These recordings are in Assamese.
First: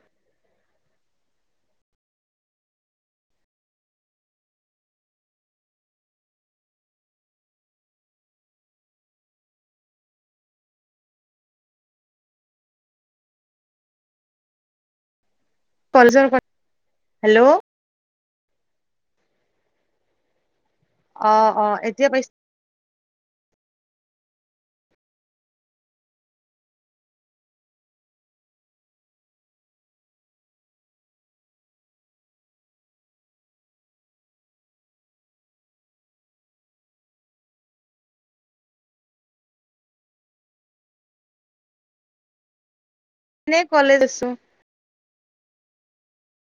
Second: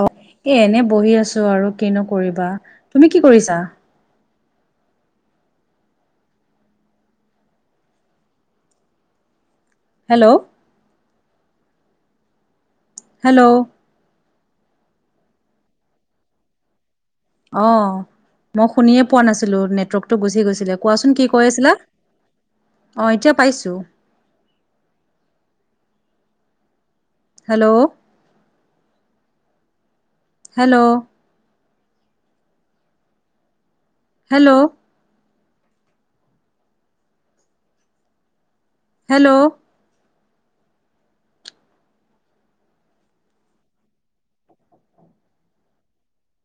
অ এ এনে বহি আছো আৰু কি নকৰিবা তুমি কি কৰিছা হেল্ল'। হেল্ল' কলেজৰ হেল্ল' অ মই শুনে পোৱা নাছিলো নেটৱৰ্কতটো গুচি গৈছিলে। কোৱাচোন কি অ কৈ অ আছিলে এতিয়া পাইছ অঁ এতিয়া পাইছোঁ। হেল্ল'। হেল্ল'। হেল্ল'। হেল্ল'। কনে কালজ আছো।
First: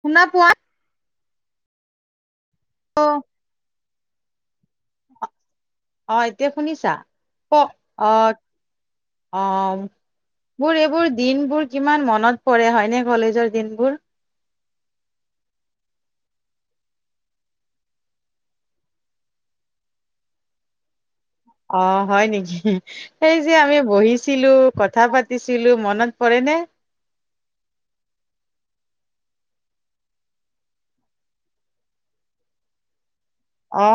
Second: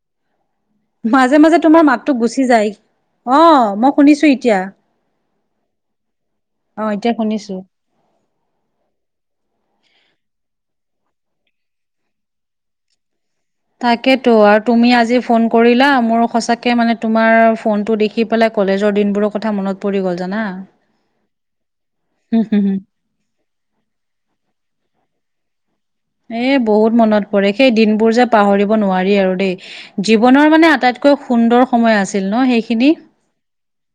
শুনা পোৱা। মাজে মাজে তোমাৰ মাতটো গুচি যায় অ মই শুনিছো এতিয়া। অ এতিয়া অ শুনিছা এতিয়া ক শুনিছো অ অ। মোৰ এইবোৰ দিন বোৰ কিমান মনত পৰে হয় নে কলেজৰ দিনবোৰ তাকেতো আৰু তুমি আজি ফোন কৰিলা মোৰ সঁচাকে মানে তোমাৰ ফোনতটো দেখি পেলাই কলেজৰ দিনবোৰৰ কথা মন মনত পৰি গ'ল জানা অ হয় নেকি সেই যে আমি বহিছিলো কথা পাতিছিলো মনত পৰে নে এ বহুত মনত পৰে সেই দিনবোৰ যে পাহৰিব নোৱাৰি আৰু দেই জীৱনৰ মানে আটাইতকৈ সুন্দৰ সময় আছিল ন সেইখিনি অ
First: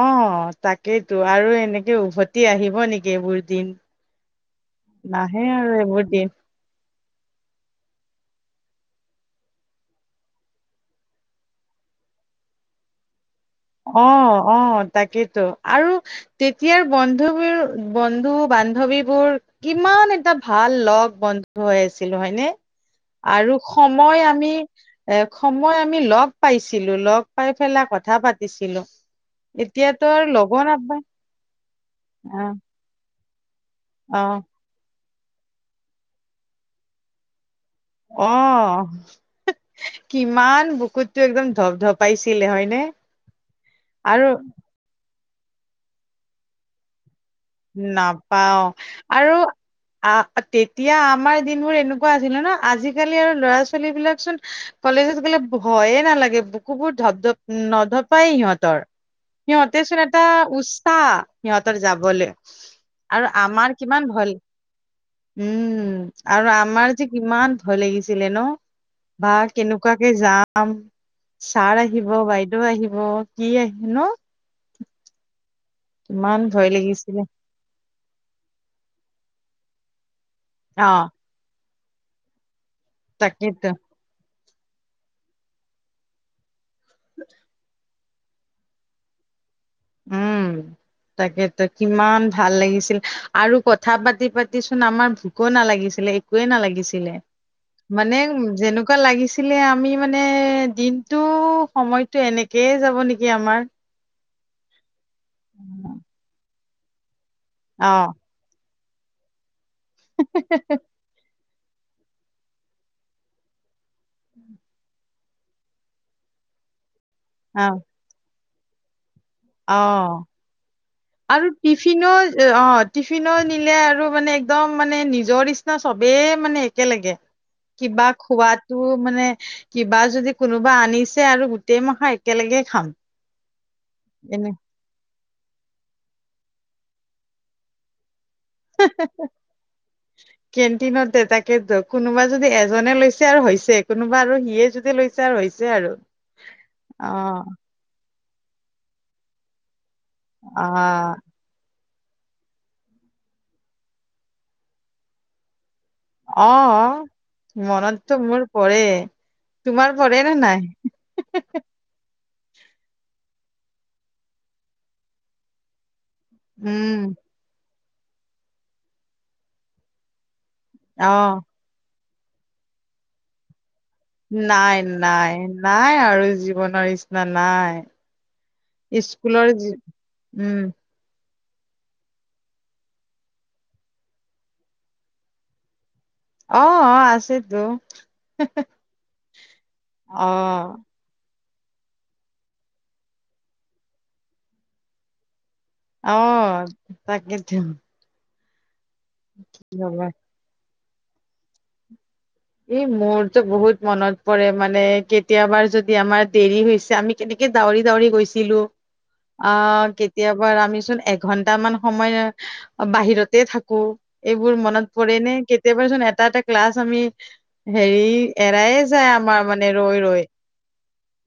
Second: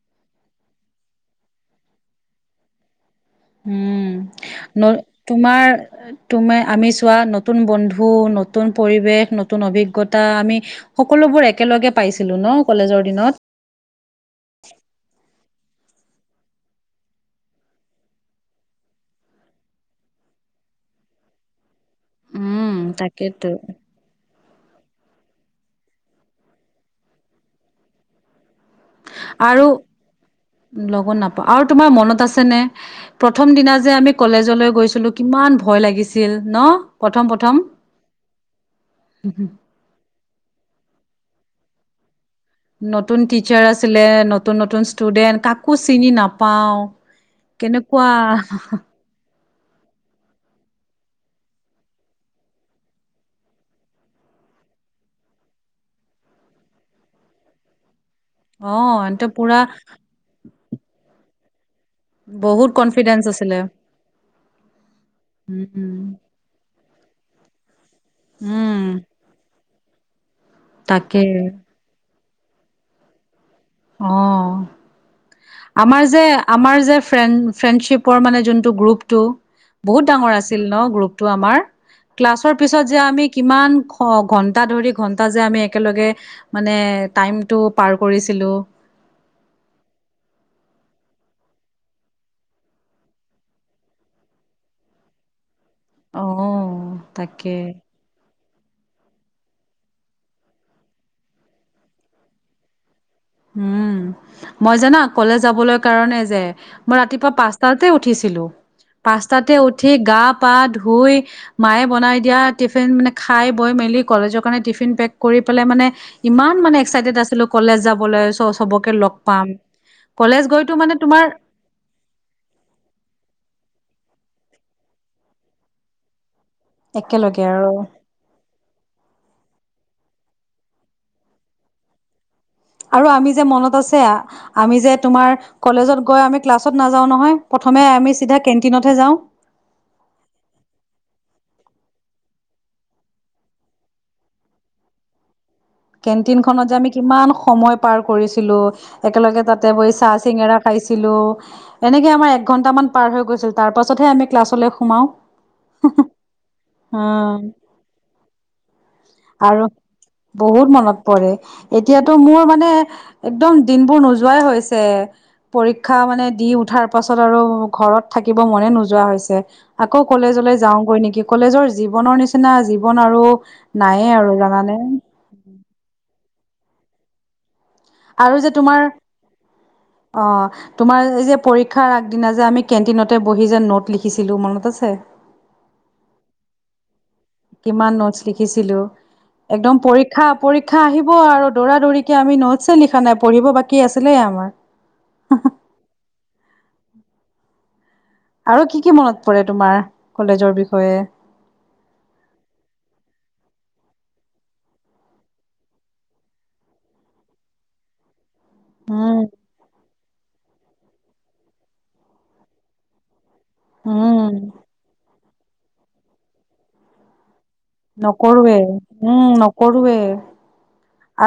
তাকেইেতো আৰু এনেকে উভতি আহিব নেকি এইবোৰ দিন উম ন নাহে আৰু তোমাৰ এইবোৰ দিন তুম আমি চোৱা ন [unintelligible] নতুন বন্ধু নতুন পৰিৱেশ নতুন অভিজ্ঞতা আমি সকলোবোৰ একেলগে পাইছিলো ন অ কলেজৰ দিনত অ অ তাকেইেতো আৰু তেতিয়াৰ বন্ধৱীৰ বন্ধু বান্ধৱী বোৰ কিমান এটা ভাল ভাল লগ বন্ধু হৈ আছিলো হয়নে উম তাকেতো আৰু সময় আমি এ সময় আমি লগ পাইছিলো লগ পাই পেলাই কথা পাতি দিছিলো আৰু এতিয়াতো আৰু লগৰ নাপায় লগত নাপাওঁ আৰু তোমাৰ মনত আহ আছেনে প্ৰথম দিনা যে আমি কলেজলৈ গৈছিলো কিমান ভয় লাগিছিল ন প্ৰথম প্ৰথম অ কিমান বুকুততটো একদম ধপ ধপ পাইছে নতুন টিচাৰ আছিলে নতুন নতুন ষ্টুডেণ্ট কাকো চিনি নাপাওঁ নাপাও আৰু আহ তেতিয়া আমাৰ দিনবোৰ এনেকুৱা আছিলে ন আজিকালি আৰু ল'ৰা ছোৱালী বিলাকচোন কলেজত গ'লে ভয়ে নালাগে বুকুবোৰ ধপ ধপ নধপ পাই অ সিহঁতৰ এন্তে পুৰা সিহঁতে চোন এটা উৎসাহ সিহঁতৰ যাব বহুত কনফিডেন্স আৰু আছিলে আমাৰ কিমান ভল উম আৰু আমাৰ যে কিমান ভয় লাগিছিলে ন উম বা কেনেকুৱাকে যাম তাকে ছাৰ আহিব বাইদেউ আহিব কি আহে ন অ আমাৰ যে কিমান ভয় আমাৰ যে লাগিছিলে ফ্ৰে ফ্ৰেণ্ডশিপ পোৱাৰ মানে গ্ৰুপ টো বহুত ডাঙৰ আছিল ন অ গ্ৰুপ টো আমাৰ ক্লাছৰ পিছত যে আমি তাকেইতো কিমান ঘন্টা ধৰি ঘন্টা যে আমি একেলগে মানে টাইমটো পাৰ কৰিছিলোঁ উম তাকেতো কিমান ভাল লাগিছিল আৰু কথা পাতি পাতি চোন আমাৰ ভোকো নালাগি অ একোৱে নালাগিছিলে তাকে মানে যেনেকুৱা লাগিছিলে আমি মানে দিনতো সময়তটো এনেকেই যাব নেকি আমাৰ উম মই জানা কলেজ যাবলৈ কাৰণে যে মই ৰাতিপুৱা পাঁচটাতে অ উঠিছিলো পাঁচটাতে উঠি গা পা ধুই মায়ে বনাই দিয়া টিফিন মানে খাই বৈ মেলি কলেজৰ কাৰণে টিফিন পেক কৰি পেলাই মানে ইমান মানে এক্াইটেড আছিলো অ কলেজ যাবলৈ চ চবকে লগ পাম অ কলেজ গৈতো মানে তোমাৰ আৰু টিফিনো অ টিফিনো নিলে আৰু মানে একদম মানে নিজৰ নিচিনা চবে মানে একেলগে কিবা খোৱাতো মানে কিবা যদি কোনোবা আনিছে আৰু গোটেই মখাই আৰু আমি যে মনত আছে এনে আমি যে তোমাৰ কলেজত গৈ আমি ক্লাছত নাযাও নহয় প্ৰথমে আমি চিধা হে কেন্টিনতহে যাওঁ। হে কেণ্টিন দে ত ত ধ কোনোবা যদি এজনে লৈছে আৰু হৈছে কোনোবা আৰু সিয়ে যদি লৈছে আৰু হৈছে আৰু কেণ্টিন খনত যে আমি অ কিমান সময় পাৰ কৰিছিলো একেলগে তাতে বহি চাহ চিঙৰা অ খাইছিলো এনেকে আমাৰ একঘন্টামান পাৰ হৈ গৈছিল তাৰ পাছতহে আমি ক্লাছলৈ সোমাও অ উম মনততো মোৰ পৰে আৰু তোমাৰ পৰে নে নাই বহুত মনত পৰে এতিয়াতো মোৰ মানে একদম দিনবোৰ নোযোৱাই হৈছে প মানে দি উঠাৰ উম পাছত আৰু ঘৰত থাকিব মনে নোযোৱা হৈছে আকৌ কলেজলে যাওঁগৈ অ নেকি কলেজৰ জীৱনৰ নিচিনা জীৱন আৰু নায়ে আৰু জানানে নাই নাই নাই আৰু জীৱনৰ নিচিনা নাই আৰু যে তোমাৰ স্কুলৰ যি অ উম তোমাৰ যে পৰক্ষাৰ আগ আ কেটিন বহি যে নোট লিখিছিলোঁ মনত আছে অ অ আ কিমান নোটচ লিখিছিলো একদম অ পৰীক্ষা পৰীক্ষা আহিব আৰু দৌৰা দৌৰিকে আমি নোটচ লিখা নাই পঢ়িব বাকী আছিলে আমাৰ আহ তাকিতি আৰু কি কি মনত পৰে তোমাৰ কলেজৰ বিষয়ে ই মোৰতো বহুত মনত পৰে মানে কেতিয়াবা যদি আমাৰ দেৰি হৈছে আমি কেনে দাউৰি দাৰি গৈছে উম অ কেতিয়াবা আমিোন এঘন্ট মান সময় বাহিৰত থাকো উম এইবোৰ মনত পৰে নে কেতিয়াবাচোন এটা এটা ক্লাছ আমি হেৰি নকৰোৱে এৰায়ে যায় উম আমাৰ মানে নকৰোৱে ৰৈ ৰৈ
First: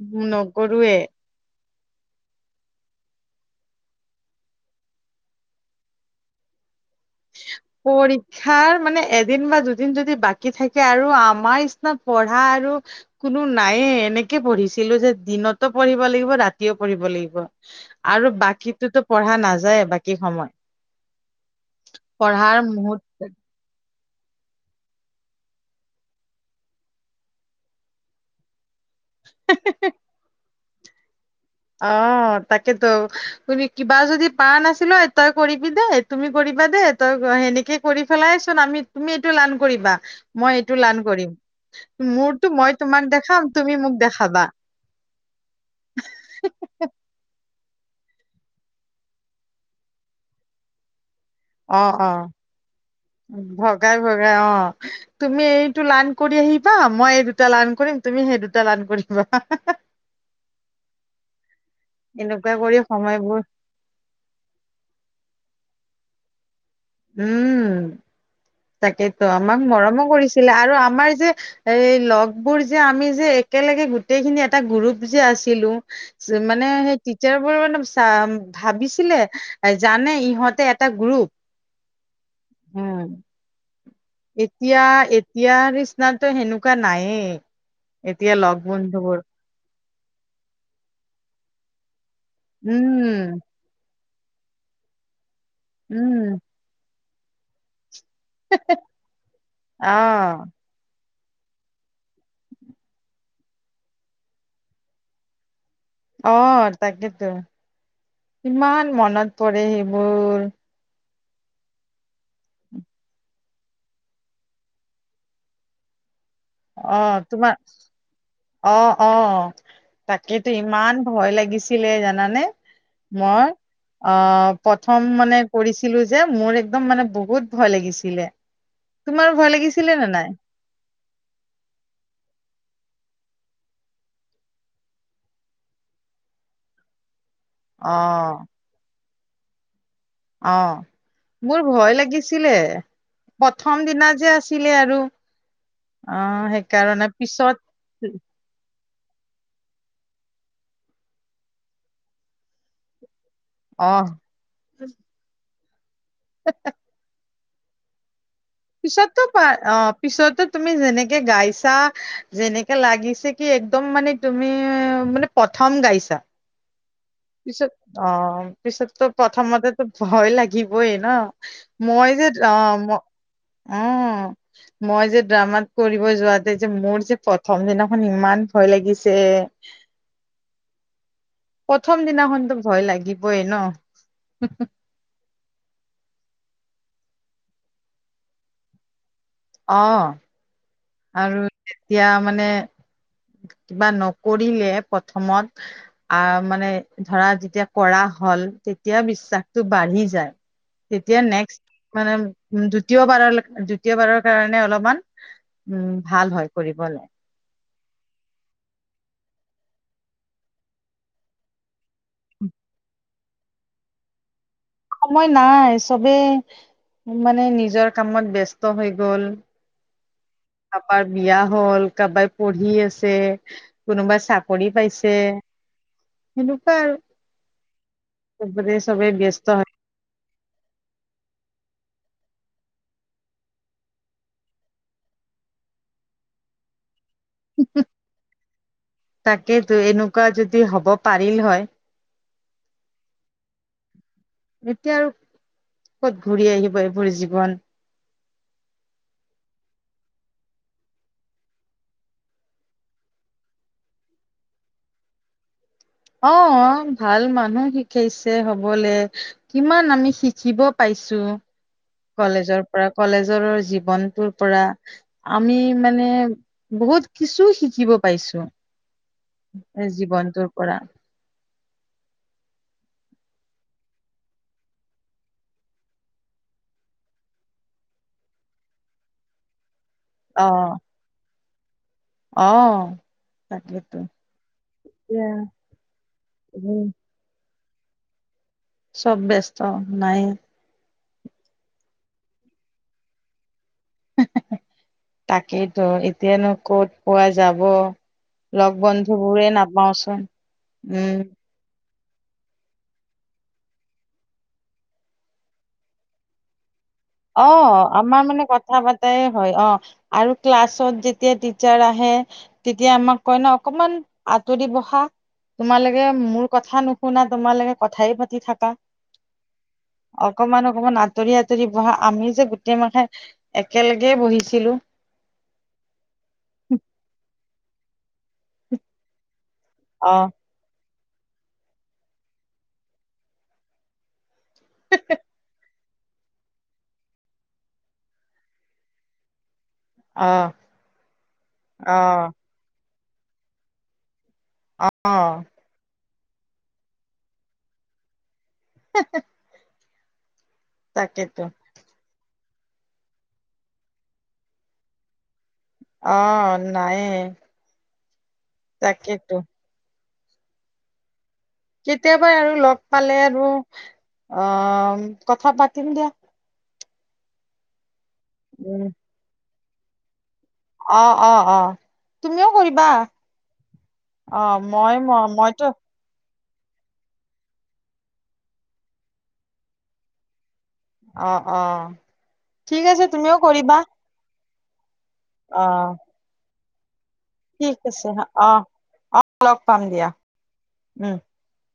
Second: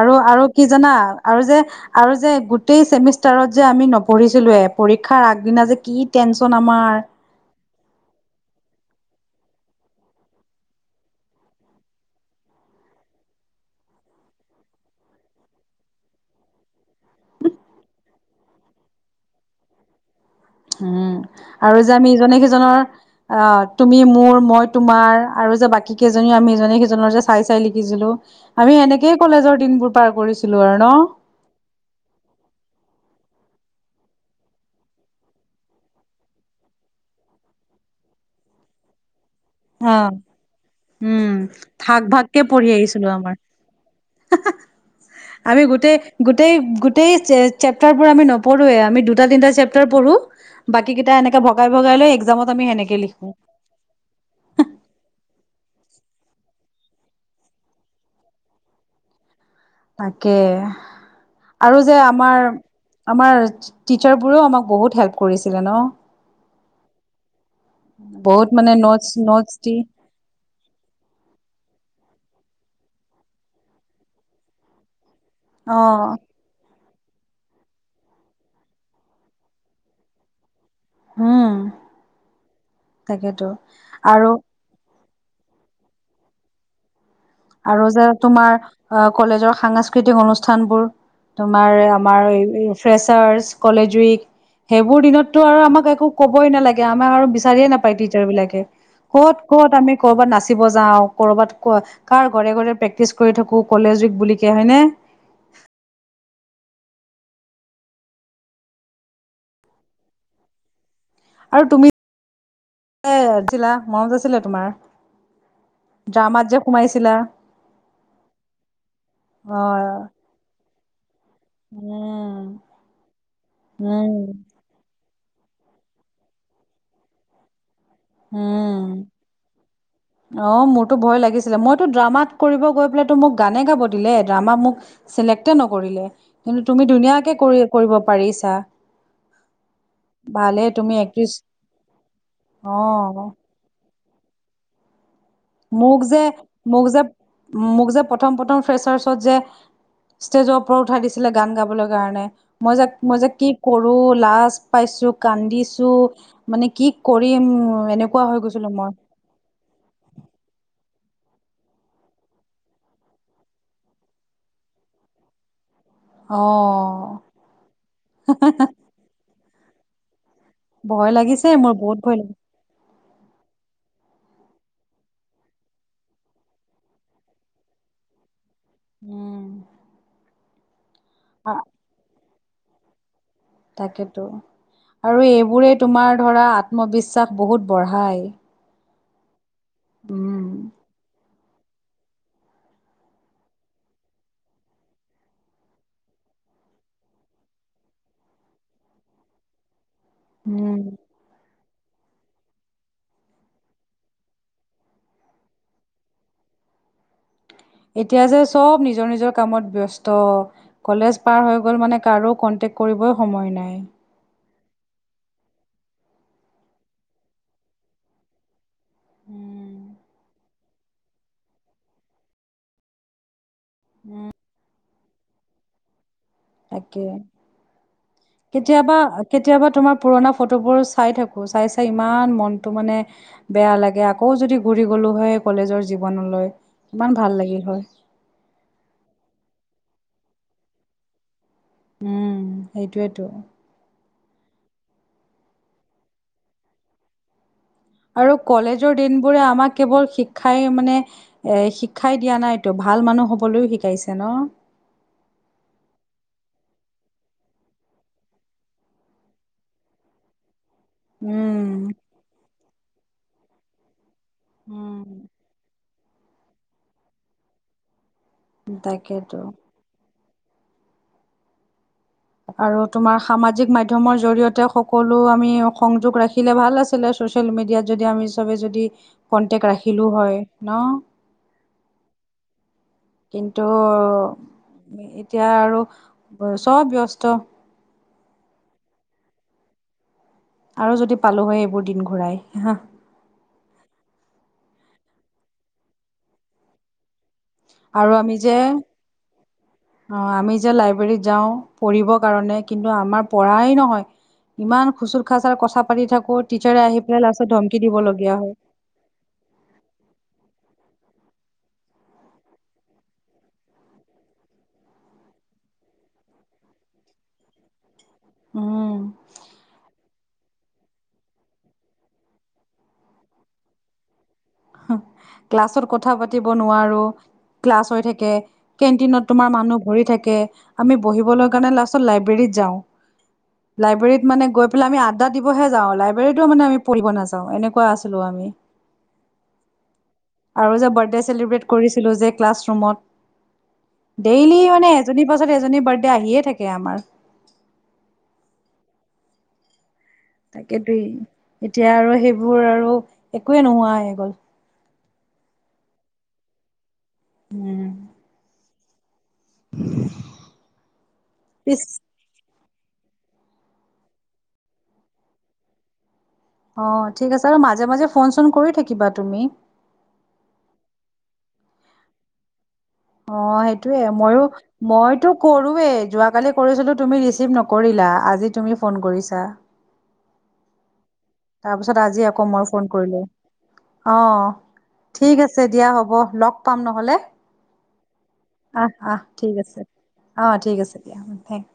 আৰু আৰু কি জাননা নকৰোৱে আৰু যে আৰু যে গোটেই চেমিষ্টাৰত যে আমি নপঢ়িছিলোঁৱে পৰীক্ষাৰ আগদিনা যে কি টেনচন আমাৰ [inaudible] পৰীক্ষাৰ মানে এদিন বা দুদিন যদি বাকী থাকে আৰু আমাৰ নিচিনা পঢ়া আৰু কোনো নায়ে এনেকে পঢ়িছিলো যে দিনতো পঢ়িব লাগিব ৰাতিও পঢ়িব লাগিব আৰু বাকীতো পঢ়া নাযায় বাকী সময়ত উম আৰু যে আমি ইজনে সিজনৰ মুহুৰ্ত অ তুমি মোৰ মই তোমাৰ আৰু যে বাকী কেইজনী আমি সিজনে সিজনৰ যে চাই চাই লিখিছিলো আমি সেনেকে সেই কলেজৰ দিনবোৰ পাৰ কৰিছিলো আৰু ন অ তাকেতো তুমি কিবা যদি পা নাছিলো তই কৰিবি দে তুমি কৰিবা দে তই সেনেকে কৰি পেলাই আমি তুমি লান কৰিবা অ মই এইটো লান উম কৰিম ভাগ ভাগকে মোৰতো পঢ়ি মই আহিছিলো তোমাক আমাৰ দেখাম তুমি মোক দেখাম হাবা আমি গোটেই গোটেই গোটেই চেপটাৰ বোৰ আমি নপঢ়োৱে আমি দুটা তিনিটা চেপ্তাৰ পঢ়ো বাকী কেইটা এনে ভগাই অ ভগাই লৈ অ একজামত আমি সেনেকে লিখো ভগাই অ ভগাই তুমি এই টো লান কৰি আহিবা মই এই দুটা লান কৰিম তুমি সেই দুটা লান কৰিবা তাকে আৰু যে আমাৰ এনেকুৱা কৰি আমাৰ সময়বোৰ টিচাৰ বোৰেও আমাক বহুত হেল্প কৰিছে ছিলিল ন উম বহুত মানে নটছ তাকেইেতো নটছ আমাক দি মৰমো কৰিছিলে আৰু আমাৰ যে এই লগ বোৰ যে আমি যে একেলগে গোটেইখিনি এটা গ্ৰুপ যে আছিলিলো মানে সেই টিচাৰ বোৰ মানে চ ভাবিছিলে জানে ইহঁতে এটা গ্ৰুপ হুম উম তাকেতো আৰু এতিয়া এতিয়া নিচনাতো সেনেকুৱা নাইএ আৰু যে তোমাৰ অ কলেজৰ সাংস্কৃতিক অনুষ্ঠান বোৰ তোমাৰ আমাৰ উম ফ্ৰেচাৰ্চ কলেজ উইক সেইবোৰ দিনতটো আৰু আমাক একো উম কবই নালাগে আমাক আৰু বিচাৰিয়ে নাপায় টিচাৰ বিলাকে ক'ত ক'ত আমি কৰ'বাত আহ নাচিব যাও কৰ'বাত ক কাৰ ঘডৰে ঘৰে প্ৰেক্টিচ কৰি থাকো কলেজক বুলি কে হয়নে আহ তাকেতো ইমান মনত পৰে সেইবোৰ আৰু তুমি যে দিলা মনত আছিলে তোমাৰ ড্ৰামাত যে অ সোমাইছিলা তোমাৰ অ অ তাকেইটো ইমান ভয় লাগিছিলে জানানে উম মই অ উম প্ৰথম মানে কৰিছিলো যে মোৰ একদম মানে বহুত ভয় লাগিছিলে উম তোমাৰ ভয় লাগিছিল অ মোৰতো ভয় লাগিছিলে মইতো ড্ৰামাত কৰিব গৈ পেলাই তো মোক গানে গাব দিলে ড্ৰামা মোক চিলেক্টে নকৰিলে কিন্তু তুমি ধুনীয়াকে কৰি কৰিব অ', পাৰিছা অ ভালেই তুমি এক্ট্ৰেছ মোৰ ভয় লাগিছিলে অ প্ৰথম দিনা যে আছিলে আৰু মোক যে অ' মোক যে সেইকাৰণে পিছত মোক যে প্ৰথম প্ৰথম ফ্ৰেচাৰ্চ ত যে ষ্টেজৰ ওপৰত উঠাই দিছিলে গান গাবলৈ কাৰণে মই যে মই যে কি কৰো অ' লাজ পাইছো কান্দিছো মানে কি কৰিম এনে পিছততো পায় অ পিছতো তুমি যেনেকে গাইছা যেনেকে লাগিছে কি একদম মানে তুমি মানে প্ৰথ অ পিছত অ পিছত তো প্ৰথমতেতো ভয় লাগি বই ন ভয় লাগিছে মোৰ বহুত মই ভয় যে লাগিছে অ ম অ মই যে ড্ৰামাত কৰিব যোৱাতে যে মোৰ যে প্ৰথম দিনাখন ইমান ভয় লাগিছে অ প্ৰথম দিনাখনতো ভয় লাগি তাকেতো আৰু এইবোৰেই তোমাৰ ধৰা আত্মবিশ্বাস বহুত বঢ়ায় অ উম, আৰু তেতিয়া মানে কিবা নকৰিলে প্ৰথমত আহ মানে ধৰা যেতিয়া কৰা হয় হল তেতিয়া বিশ্বাসটো বাঢ়ি যায় উম, তেতিয়া নেক্সট মানে উ দ্বিতীয়বাৰৰ দ্বিতীয়বাৰৰ কাৰণে অলপমান উম ভাল হয় কৰিবলৈ এতিয়া যে চব নিজৰ নিজৰ কামত ব্যস্ত কলেজ পাৰ হৈ গল মানে কাৰো ক এতিয়া কৰিবি সময় নাই সময় নাই চবে মানে নিজৰ কামত ব্যস্ত হৈ গল উম, কাৰোবাৰ বিয়া হ'ল কাৰোবাই পঢ়ি আছে কোনোবাই চাকৰি পাইছে ছে তাকেই চবৰে কেতিয়াবা চবে ব্যস্ত কেতিয়াবা হয়। তোমাৰ পুৰণা ফটোবোৰ চাই থাকো চাই চাই ইমান মনটো মানে বেয়া লাগে আকৌ যদি ঘূৰি গ'লো হয় কলেজৰ জীৱনলৈ ইমান ভাল লাগিল হয় তাকেইতো এনেকোৱা যদি হ'ব পাৰিল হয় উম সেইটোৱেতো এতিয়া আৰু কত ঘূৰি আহিব এইবোৰ জীৱন আৰু কলেজৰ দিনবোৰে আমাক কেৱল শিক্ষাই মানে এ শিক্ষাই দিয়া নাইতো ভাল মানুহ হ'বলৈও শিকাইছে ন [unintelligible] অ ভাল মানুহ শিকাইছে হবলে কিমান আমি শিকিব পাইছো উম। কলেজৰ পৰা কলেজৰ জীৱনটো পৰা উম। আমি মানে বহুত কিছু শিকিব পাইছো তাকেতো এই জীৱনটোৰ পৰা আৰু তোমাৰ সামাজিক মাধ্যমৰ জৰিয়তে সকলো আমি সংযোগ ৰাখিলে ভাল আছিলে চচিয়েল মিডিয়াত যদি আমি চবে যদি কন্টেক্ট ৰাখিলো হয় ন অহ কিন্তু এতিয়া আৰু উম চব ব্যস্ত চব ব্যস্ত নাই আৰু যদি পালো হয় এইবোৰ দিন ঘূৰাই হা হু‌ হু তাকেতো এতিয়ানো ক'ত পুৱাই যাব আৰু আমি যে লগ বন্ধু বোৰে অঁ নাপাওচোন আমি যে উম লাইব্ৰেৰীত যাওঁ পঢ়িবৰ কাৰণে কিন্তু আমাৰ পঢ়াই নহয় ইমান খুচুৰ খাচাৰ কথা পাতি থাকো টাৰ্চেট আহি পেলাই অ লাষ্টত ধমকি আমাৰ দিবলগীয়া মানে হয় কথা পাতাই হয় অ আৰু ক্লাছত যে তেতিয়া টিচাৰ্ছ আহে তেতিয়া আমাক কয় ন অকনমান আঁতৰি বহা তোমালোকে মোৰ কথা নুশুনা তোমালোকে ক কথাই পাতি থাককা উম অকমান অকমান আঁতৰি আঁতৰি ‌ বহা আমি যে গোটেই মাথাই একেলগে বহিছো ক্লাছত কথা পাতিব নোৱাৰো ক্লাছ হৈ থাকে কেনটিনত তোমাৰ মানুহ ভৰি অ থাকে আমি বহিবলৈ কাৰণে লাষ্টত লাইব্ৰেৰীত যাওঁ লাইব্ৰেৰীত মানে গৈ পেলাই আমি আদ্দ দিবহে য়াওলাইব্ৰেৰীতো মানে আমি পঢ়িব নাযাওঁ এনেকুৱা আছিলো আমি অ আৰু যে বাৰ্থডে চেলিব্ৰেট অ কৰিছিলো যে ক্লাছ ৰুমত ডেইলি মানে অ এজনীৰ পাছত এজনী বাৰ্থডে আহিয়ে থাকে আমাৰ [unintelligible] তাকেদেই তাকেতো এতিয়া আৰু সেইবোৰ আৰু একোৱেই নোহোৱাই হৈ গল অ নাই তাকেইটো হ [unintelligible] কেতিয়াবা আৰু লগ পালে আৰু অ কথা পাতিম দিয়া অ ঠিক আছে আৰু মাজে মাজে ফোন চোন কৰি উম, থাকিবা তুমি অ অ অ তুমিও কৰি অ সেইটোয়ে মই মই ম মইতো কৰোৱে যোৱাকালি কৰিছিলোঁ তুমি ৰিচিভ নকৰিলা আজি তুমি ফোন কৰিছা অ', অ' তাৰপিছত আজি আকৌ মই ঠিক ফোন আছে কৰিলো তুমিও কৰিবা অহ ঠিক আছে দিয়া অ' হ'ব লগ পাম নহ'লে ঠিক আছে অ' অহ অহ ঠিক লগ আছে পাম দিয়া অহ ঠিক আছে উম। দিয়া থেংক